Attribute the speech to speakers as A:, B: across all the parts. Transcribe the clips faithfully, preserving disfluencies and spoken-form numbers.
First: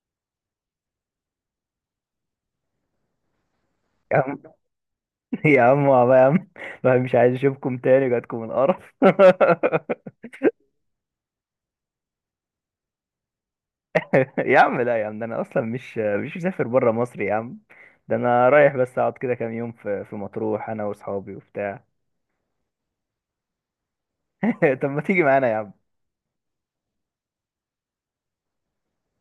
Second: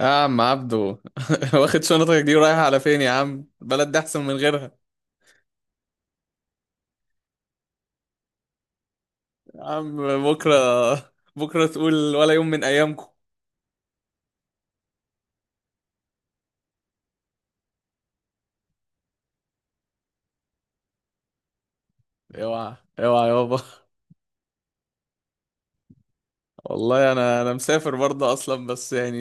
A: يا عم عبدو واخد شنطتك دي ورايح على فين يا عم؟ البلد دي
B: يا
A: احسن من
B: عم،
A: غيرها.
B: يا عم والله يا عم، ما مش عايز اشوفكم تاني، جاتكم القرف.
A: يا عم، بكره بكره تقول ولا يوم من ايامكم.
B: يا عم، لا يا عم، ده انا اصلا مش مش مسافر بره مصر يا عم. ده انا رايح بس اقعد كده كام يوم في في مطروح انا واصحابي وبتاع.
A: اوعى اوعى يابا.
B: طب ما تيجي معانا يا عم؟
A: والله انا انا مسافر برضه اصلا، بس يعني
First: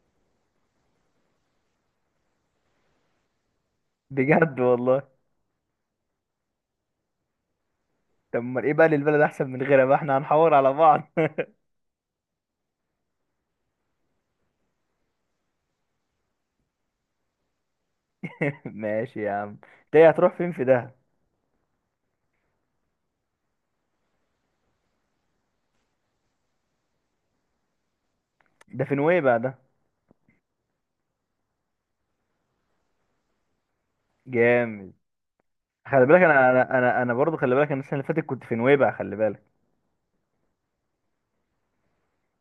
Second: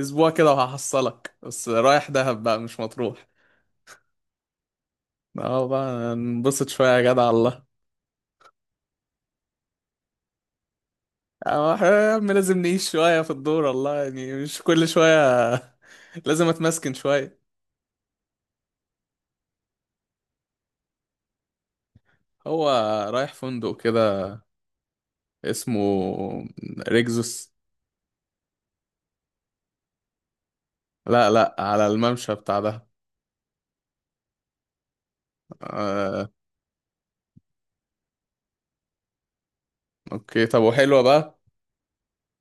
A: اسبوع كده وهحصلك، بس رايح دهب بقى مش مطروح.
B: بجد والله؟
A: اه بقى ننبسط شويه يا جدع. الله.
B: طب ما ايه بقى، للبلد احسن من غيرها بقى، احنا هنحور على بعض.
A: اه إحنا يا عم لازم نعيش شويه في الدور، والله يعني مش كل شويه لازم اتمسكن شويه.
B: ماشي يا عم. انت إيه، هتروح فين في ده؟
A: هو رايح فندق كده اسمه ريكزوس.
B: ده في نويبع ده؟
A: لا لا، على الممشى بتاع ده.
B: جامد. خلي بالك،
A: آه.
B: انا انا انا, أنا برضه، خلي بالك، انا السنه اللي فاتت كنت في نويبع، خلي بالك.
A: اوكي طب وحلوة بقى.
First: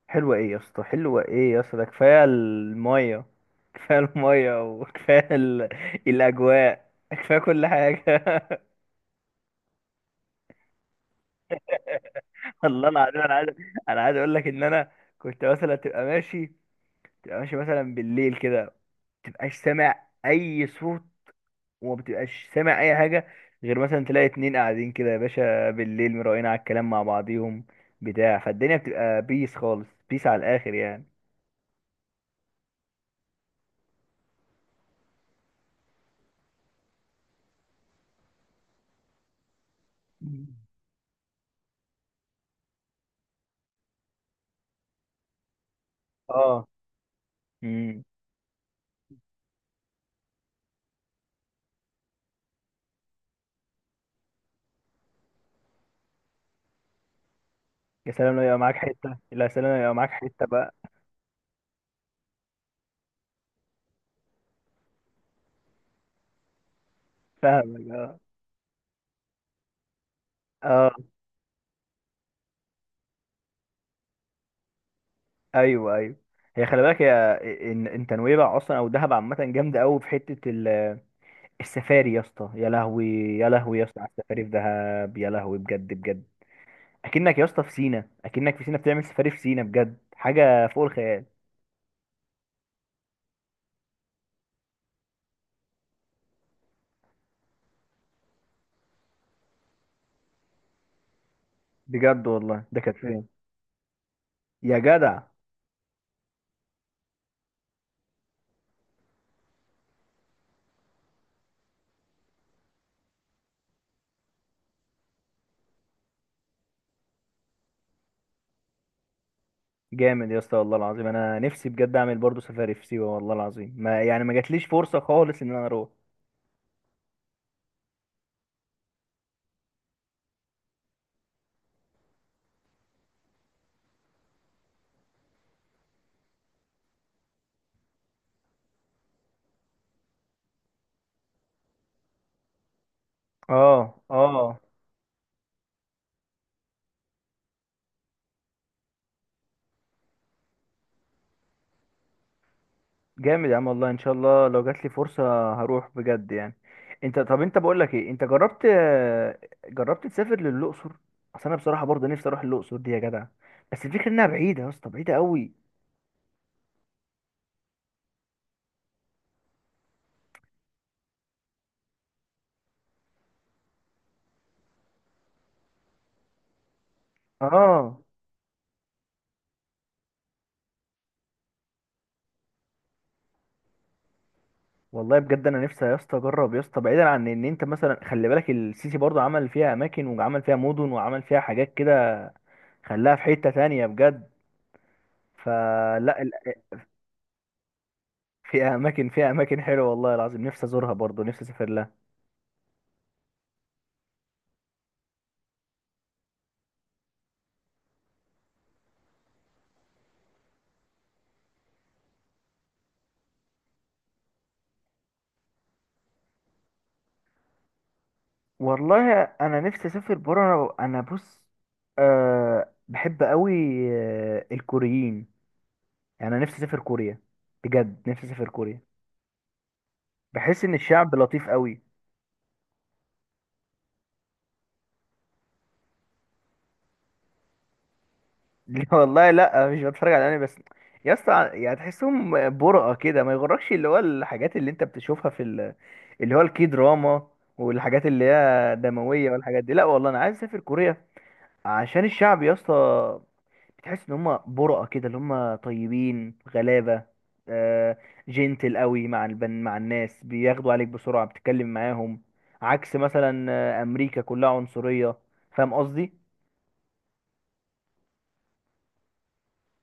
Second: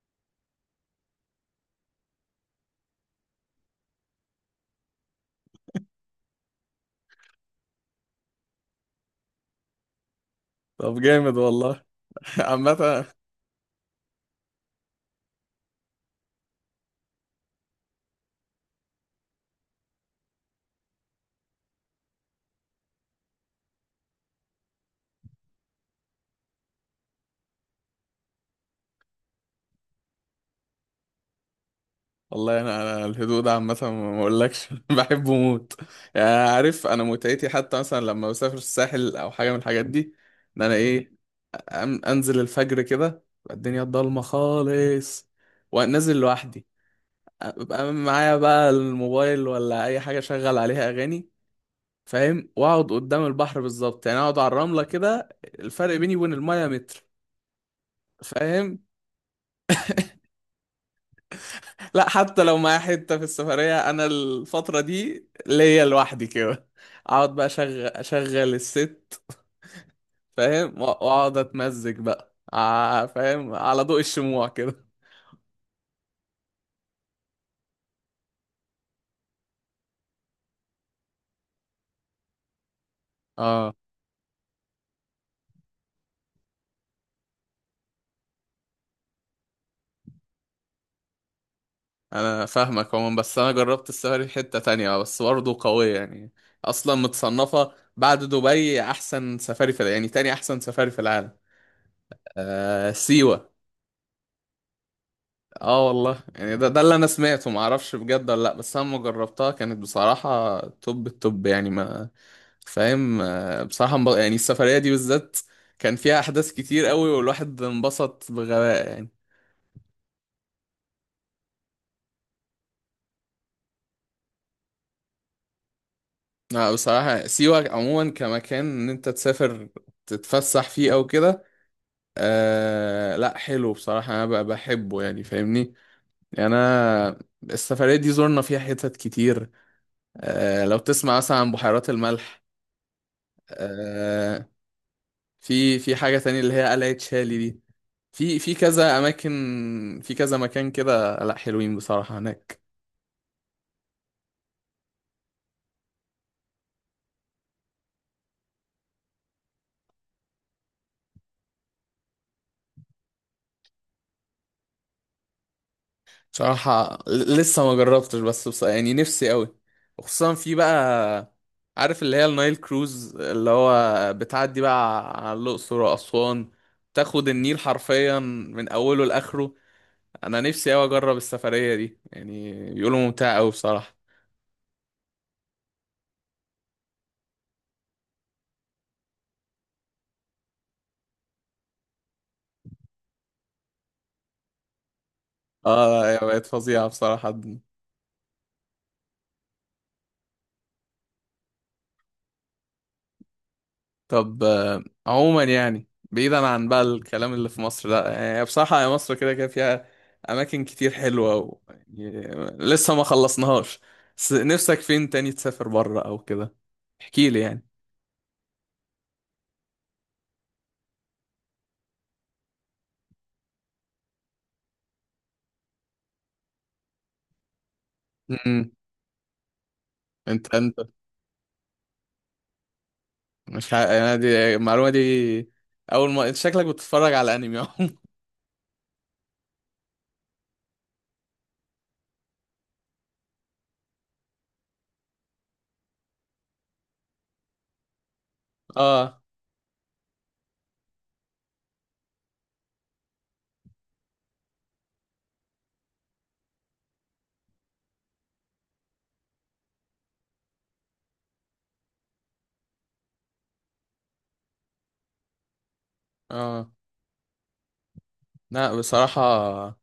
B: حلوة ايه يا اسطى، حلوة ايه يا اسطى، ده كفاية المية، كفاية المية. وكفاية ال... الأجواء، كفاية كل حاجة.
A: طب جامد والله
B: الله
A: عامة،
B: العظيم، أنا عايز أنا عايز أقول لك إن أنا كنت مثلا تبقى ماشي تبقى ماشي مثلا بالليل كده، متبقاش سامع أي صوت، وما بتبقاش سامع أي حاجة، غير مثلا تلاقي اتنين قاعدين كده يا باشا بالليل مراقين على الكلام مع بعضيهم بتاع، فالدنيا بتبقى بيس خالص، بيس على الآخر يعني.
A: والله انا انا الهدوء ده عامة ما اقولكش بحبه موت. يعني عارف انا متعتي حتى مثلا لما بسافر الساحل او حاجة من الحاجات دي،
B: مم.
A: ان انا ايه، أم- انزل الفجر كده تبقى الدنيا ضلمة خالص وانزل لوحدي،
B: اه،
A: ببقى معايا بقى الموبايل ولا اي حاجة شغل عليها اغاني، فاهم، واقعد قدام البحر بالظبط، يعني اقعد على الرمله كده، الفرق بيني وبين المايه متر.
B: يا سلام لو يبقى معاك
A: فاهم.
B: حتة، لا يا سلام لو يبقى معاك حتة بقى.
A: لا حتى لو معايا حته في السفريه انا الفتره دي ليا لوحدي كده، اقعد بقى اشغل
B: فاهمك، اه.
A: اشغل الست. فاهم وأ-
B: اه،
A: واقعد اتمزج بقى ع- فاهم على ضوء الشموع كده.
B: ايوه، ايوه. هي خلي بالك يا، ان انت نويبع اصلا او دهب عامة جامدة قوي في حتة ال- السفاري يا اسطى، يا لهوي. يا
A: اه
B: لهوي يا اسطى على السفاري في دهب، يا لهوي، بجد بجد. اكنك يا اسطى في سينا، اكنك في سينا بتعمل سفاري في سينا، بجد حاجة فوق الخيال.
A: انا فاهمك عموما، بس انا جربت السفاري في حته تانية آه، بس برضه قويه يعني، اصلا متصنفه بعد دبي احسن سفاري في الع- يعني تاني احسن سفاري في العالم.
B: بجد والله، ده
A: آه
B: كانت فين؟
A: سيوه.
B: يا جدع.
A: اه والله يعني ده ده اللي انا سمعته ما اعرفش بجد ولا لا، بس انا لما جربتها كانت بصراحه توب التوب، يعني ما فاهم آه، بصراحه انب- يعني السفريه دي بالذات كان فيها احداث كتير قوي والواحد انبسط بغباء يعني.
B: جامد يا اسطى والله العظيم، انا نفسي بجد اعمل برضو سفاري في سيوة، والله العظيم ما يعني ما جاتليش فرصة خالص ان انا اروح.
A: لا بصراحه سيوه عموما كمكان ان انت تسافر تتفسح فيه او كده، آه لا حلو بصراحه انا ب- بحبه يعني، فاهمني؟ يعني انا السفريه دي زرنا فيها حتت كتير، آه لو تسمع مثلا عن بحيرات الملح
B: اه،
A: آه،
B: اه.
A: في في حاجة تانية اللي هي قلعة شالي دي، في في كذا أماكن في كذا مكان كده، لأ حلوين بصراحة هناك.
B: جامد يا عم، والله ان شاء الله لو جات لي فرصة هروح بجد يعني. انت، طب انت بقول لك ايه، انت جربت جربت تسافر للاقصر؟ اصل انا بصراحة برضه نفسي اروح الاقصر دي يا جدع، بس الفكرة انها بعيدة يا اسطى، بعيدة قوي.
A: بصراحة ل- لسه ما جربتش بس بص يعني نفسي أوي، وخصوصا في بقى، عارف اللي هي النايل كروز اللي هو بتعدي بقى على الأقصر وأسوان، تاخد النيل
B: اه
A: حرفيا من أوله لآخره. أنا نفسي أوي أجرب السفرية دي، يعني بيقولوا ممتعة أوي بصراحة.
B: والله بجد، انا نفسي يا اسطى اجرب يا اسطى، بعيدا عن ان انت مثلا، خلي بالك السيسي برضه عمل فيها اماكن وعمل فيها مدن وعمل فيها حاجات كده. خلاها في حتة تانية بجد.
A: اه يا
B: فلا ال-
A: بقت فظيعة بصراحة.
B: فيها اماكن فيها اماكن حلوة والله العظيم، نفسي ازورها برضه، نفسي اسافر لها.
A: طب آه، عموما يعني بعيدا عن بقى الكلام اللي في مصر، لا يعني بصراحة يا مصر كده كده فيها أماكن كتير حلوة و... يعني لسه ما خلصناهاش. بس نفسك فين تاني تسافر بره أو كده؟ احكي لي يعني.
B: والله انا نفسي اسافر بره، انا بص. أه، بحب قوي. آه، الكوريين. يعني انا نفسي اسافر كوريا، بجد نفسي اسافر
A: امم
B: كوريا.
A: انت
B: بحس ان
A: انت
B: الشعب لطيف قوي.
A: مش ح... أنا دي المعلومة دي أول ما أنت شكلك بتتفرج على أنمي أهو.
B: لا والله، لا مش بتفرج على انمي بس. يا اسطى، يعني تحسهم برقة كده، ما يغركش اللي هو الحاجات اللي انت بتشوفها في ال... اللي هو الكي دراما، والحاجات اللي هي
A: اه
B: دموية والحاجات دي، لا والله انا عايز اسافر كوريا عشان الشعب يا اسطى، بتحس ان هم برقة كده، اللي هم طيبين غلابة، آه. جنتل قوي مع البن، مع الناس بياخدوا عليك بسرعة بتتكلم معاهم، عكس مثلا آه، امريكا كلها عنصرية. فاهم قصدي؟
A: اه. لا بصراحة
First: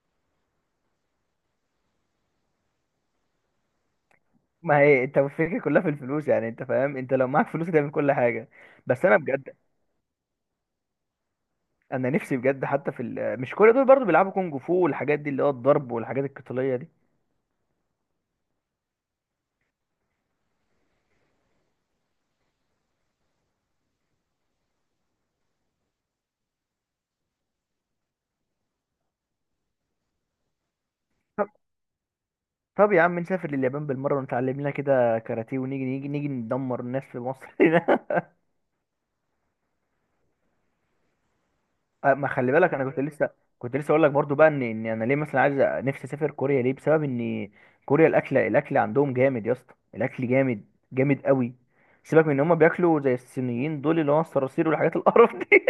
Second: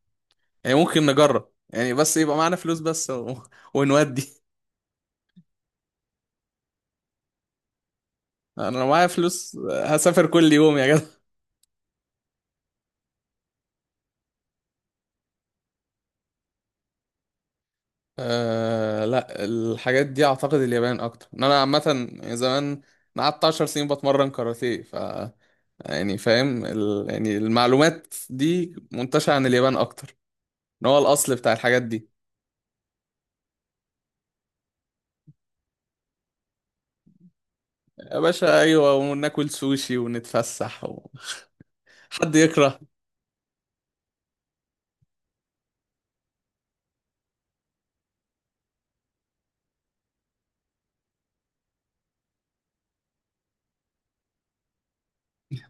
A: يعني ممكن نجرب يعني، بس يبقى معانا فلوس بس و... ونودي.
B: ما هي انت، الفكرة كلها في الفلوس يعني، انت فاهم، انت لو معاك فلوس تعمل كل حاجة.
A: أنا لو
B: بس
A: معايا
B: انا
A: فلوس
B: بجد،
A: هسافر كل يوم يا جدع.
B: انا نفسي بجد حتى في ال... مش كل دول برضو بيلعبوا كونج فو والحاجات دي، اللي هو الضرب والحاجات القتالية دي.
A: أه لا الحاجات دي اعتقد اليابان اكتر ان انا، عامه زمان انا قعدت 10 سنين بتمرن كاراتيه، ف يعني فاهم ال... يعني المعلومات دي منتشره عن اليابان اكتر ان هو الاصل بتاع الحاجات دي.
B: طب يا عم نسافر لليابان بالمرة ونتعلم لنا كده كاراتيه، ونيجي نيجي نيجي ندمر الناس في مصر هنا.
A: يا باشا ايوه وناكل سوشي ونتفسح و...
B: آه، ما
A: حد
B: خلي بالك
A: يكره.
B: انا كنت لسه كنت لسه اقول لك برضو بقى، ان ان انا ليه مثلا عايز أ- نفسي اسافر كوريا ليه، بسبب ان كوريا، الاكل الاكل عندهم جامد يا اسطى، الاكل جامد، جامد قوي. سيبك من ان هم بياكلوا زي الصينيين دول اللي هو الصراصير والحاجات القرف دي.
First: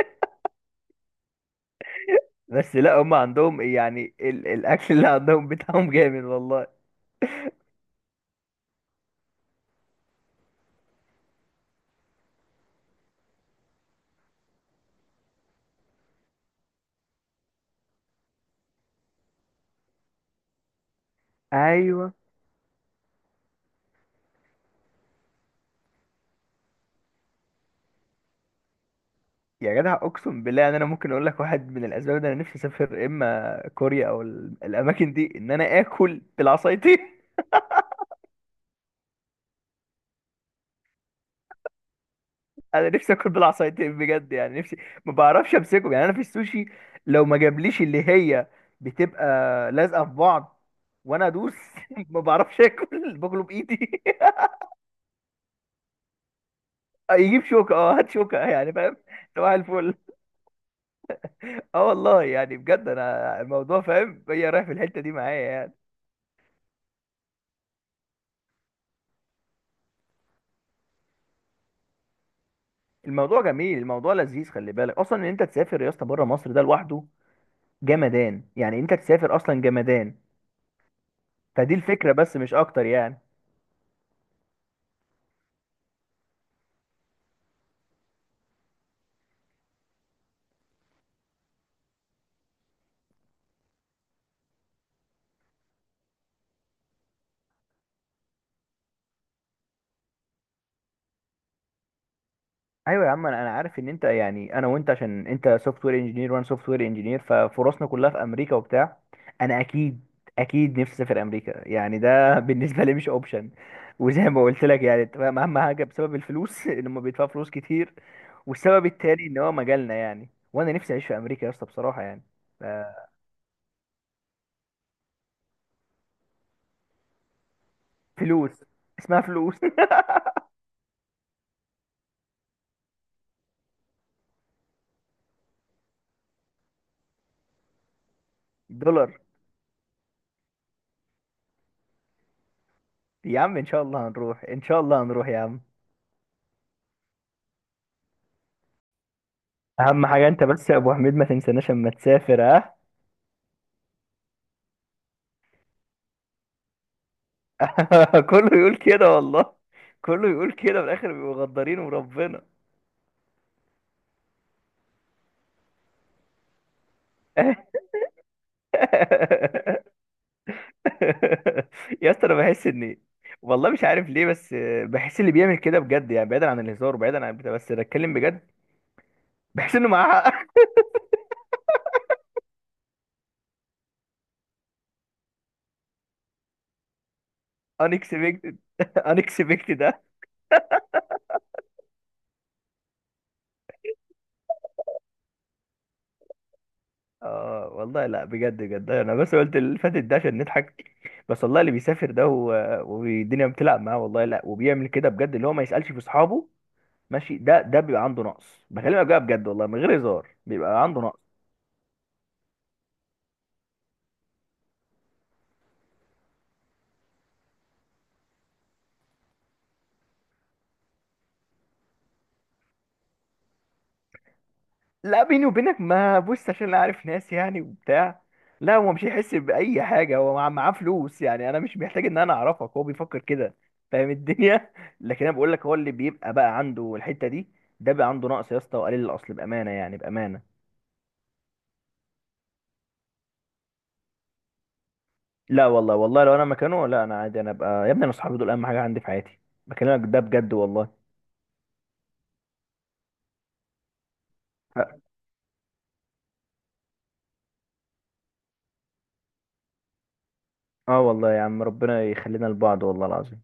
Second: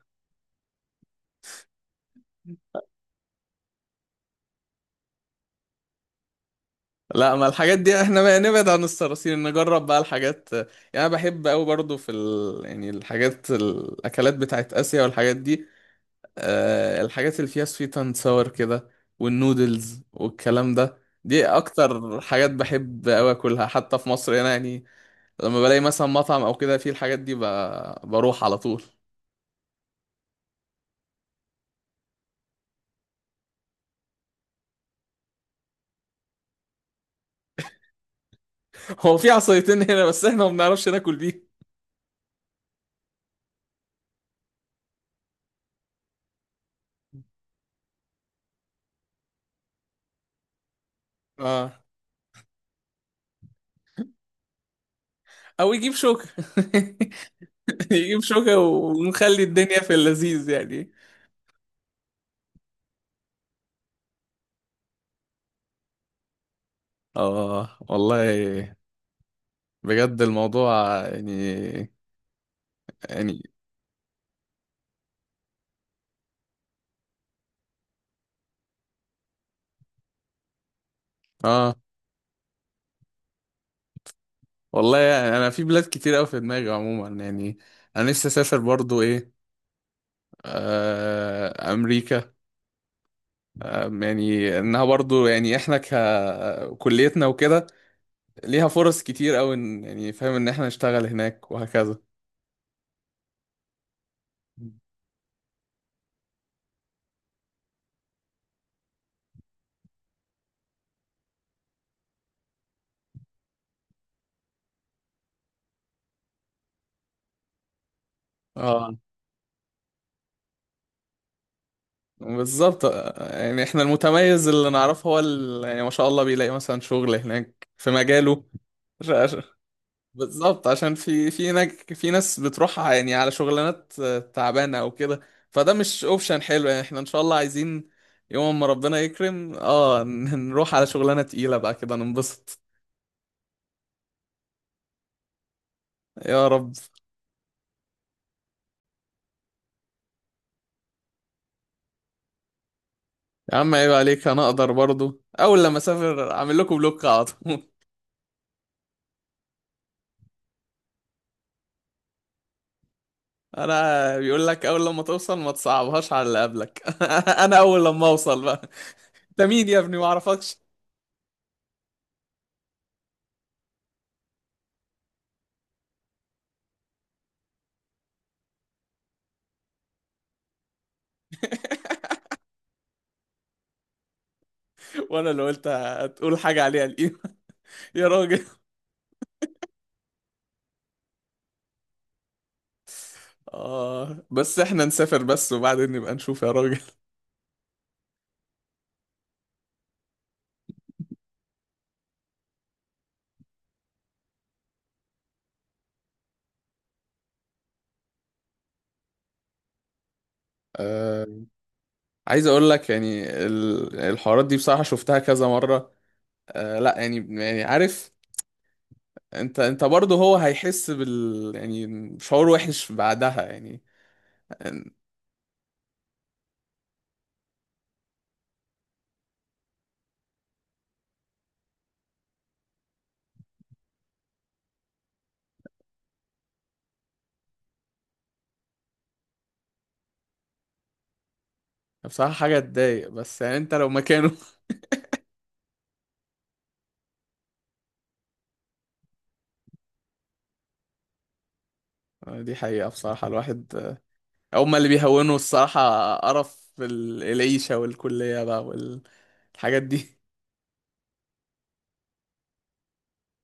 B: بس لا، هم عندهم يعني ال... الاكل اللي عندهم بتاعهم جامد والله.
A: لا ما الحاجات دي احنا بقى نبعد عن الصراصير نجرب بقى الحاجات يعني، انا بحب قوي برضو في ال... يعني الحاجات، الاكلات بتاعت اسيا والحاجات دي، آه، الحاجات اللي فيها سويت اند ساور كده والنودلز والكلام ده، دي
B: ايوه
A: اكتر حاجات بحب اوي اكلها حتى في مصر هنا يعني، لما بلاقي مثلا مطعم او كده فيه الحاجات دي ب... بروح على طول.
B: يا جدع، اقسم بالله ان انا ممكن اقول لك واحد من الاسباب، ده انا نفسي اسافر اما كوريا او ال- الاماكن دي، ان انا اكل بالعصايتين.
A: هو في عصايتين هنا بس احنا ما بنعرفش ناكل بيه.
B: انا نفسي اكل بالعصايتين بجد، يعني نفسي. ما بعرفش امسكهم يعني، انا في السوشي لو ما جابليش اللي هي بتبقى لازقه في بعض وانا ادوس.
A: اه
B: ما بعرفش اكل باكله بايدي.
A: او يجيب شوكة.
B: يجيب شوكه، اه هات
A: يجيب
B: شوكه
A: شوكة
B: يعني، فاهم؟
A: ونخلي
B: صباح
A: الدنيا في
B: الفل.
A: اللذيذ يعني.
B: اه والله يعني بجد، انا الموضوع فاهم هي رايح في الحته دي معايا يعني.
A: اه والله بجد الموضوع يعني، يعني
B: الموضوع جميل، الموضوع لذيذ، خلي بالك اصلا ان انت تسافر يا اسطى بره مصر ده لوحده، جمدان يعني، انت تسافر اصلا جمدان. فدي
A: اه
B: الفكره بس مش اكتر يعني.
A: والله يعني انا في بلاد كتير قوي في دماغي عموما يعني، انا لسه اسافر برضو ايه، آه امريكا، آه يعني انها برضو يعني احنا ككليتنا وكده ليها فرص كتير قوي، إن- يعني فاهم ان احنا نشتغل هناك وهكذا.
B: ايوه يا عم، انا أنا عارف ان انت، يعني انا وانت عشان انت سوفت وير انجينير وانا سوفت وير انجينير، ففرصنا كلها في امريكا وبتاع. انا اكيد، اكيد نفسي اسافر امريكا يعني، ده بالنسبه لي مش اوبشن. وزي ما قلت لك يعني، أنت فاهم، اهم حاجه بسبب الفلوس، ان هم بيدفعوا فلوس كتير، والسبب
A: اه
B: التاني ان هو مجالنا يعني، وانا نفسي اعيش في امريكا يا اسطى بصراحه يعني.
A: بالظبط آه، يعني احنا المتميز اللي نعرفه هو ال- يعني ما شاء الله بيلاقي مثلا شغل هناك في مجاله.
B: فلوس، اسمها فلوس.
A: بالظبط، عشان في في ناج... في ناس بتروح يعني على شغلانات آه، تعبانه او كده، فده مش اوبشن حلو، يعني احنا ان شاء الله عايزين يوم ما ربنا
B: دولار.
A: يكرم اه ن- نروح على شغلانه تقيله بقى كده ننبسط.
B: يا عم ان شاء الله هنروح، ان شاء الله هنروح يا عم.
A: يا رب.
B: اهم حاجه، انت بس يا ابو حميد ما تنساناش اما تسافر، ها؟
A: يا عم عيب عليك، انا اقدر برضو اول لما اسافر اعمل لكم بلوك على طول.
B: كله يقول كده والله، كله يقول كده، في الاخر بيبقوا غدارين وربنا.
A: انا بيقول لك اول لما توصل ما تصعبهاش على اللي قبلك. انا اول لما اوصل بقى، انت مين يا ابني ما اعرفكش؟
B: يا اسطى، انا بحس ان، والله مش عارف ليه، بس بحس اللي بيعمل كده بجد، يعني بعيدا عن الهزار وبعيدا عن بتاع، بس بتكلم بجد، بحس انه معاه حق.
A: وانا اللي قلت هتقول حاجه عليها القيمه. يا راجل.
B: unexpected. unexpected.
A: آه بس احنا نسافر بس وبعدين نبقى نشوف يا راجل.
B: اه والله، لا بجد بجد، انا بس قلت اللي فاتت ده عشان نضحك، بس والله اللي بيسافر ده و- والدنيا بتلعب معاه والله، لا وبيعمل كده بجد اللي هو ما يسألش في اصحابه، ماشي، ده ده بيبقى عنده نقص، بكلمك بقى بجد والله من غير هزار، بيبقى عنده نقص.
A: آه عايز اقول لك يعني ال- الحوارات دي بصراحة شفتها كذا مرة، آه لا يعني، يعني عارف انت انت برضه هو هيحس بال يعني شعور وحش بعدها يعني، آه،
B: لا بيني وبينك، ما بص عشان انا عارف ناس يعني وبتاع، لا هو مش هيحس بأي حاجة، هو مع- معاه فلوس يعني، انا مش محتاج ان انا اعرفك هو بيفكر كده، فاهم الدنيا. لكن انا بقول لك، هو اللي بيبقى بقى عنده الحتة دي، ده بقى عنده نقص يا اسطى، وقليل الاصل بأمانة يعني، بأمانة.
A: بصراحة حاجة تضايق، بس يعني انت لو مكانه.
B: لا والله، والله لو انا مكانه، لا انا عادي، انا ابقى يا ابني، انا صحابي دول اهم حاجه عندي في حياتي، بكلمك ده بجد والله.
A: آه، دي حقيقة بصراحة، الواحد آه، هما اللي
B: ف-
A: بيهونوا، الصراحة قرف ال- العيشة والكلية بقى والحاجات دي.
B: اه والله يا عم، ربنا يخلينا لبعض والله العظيم.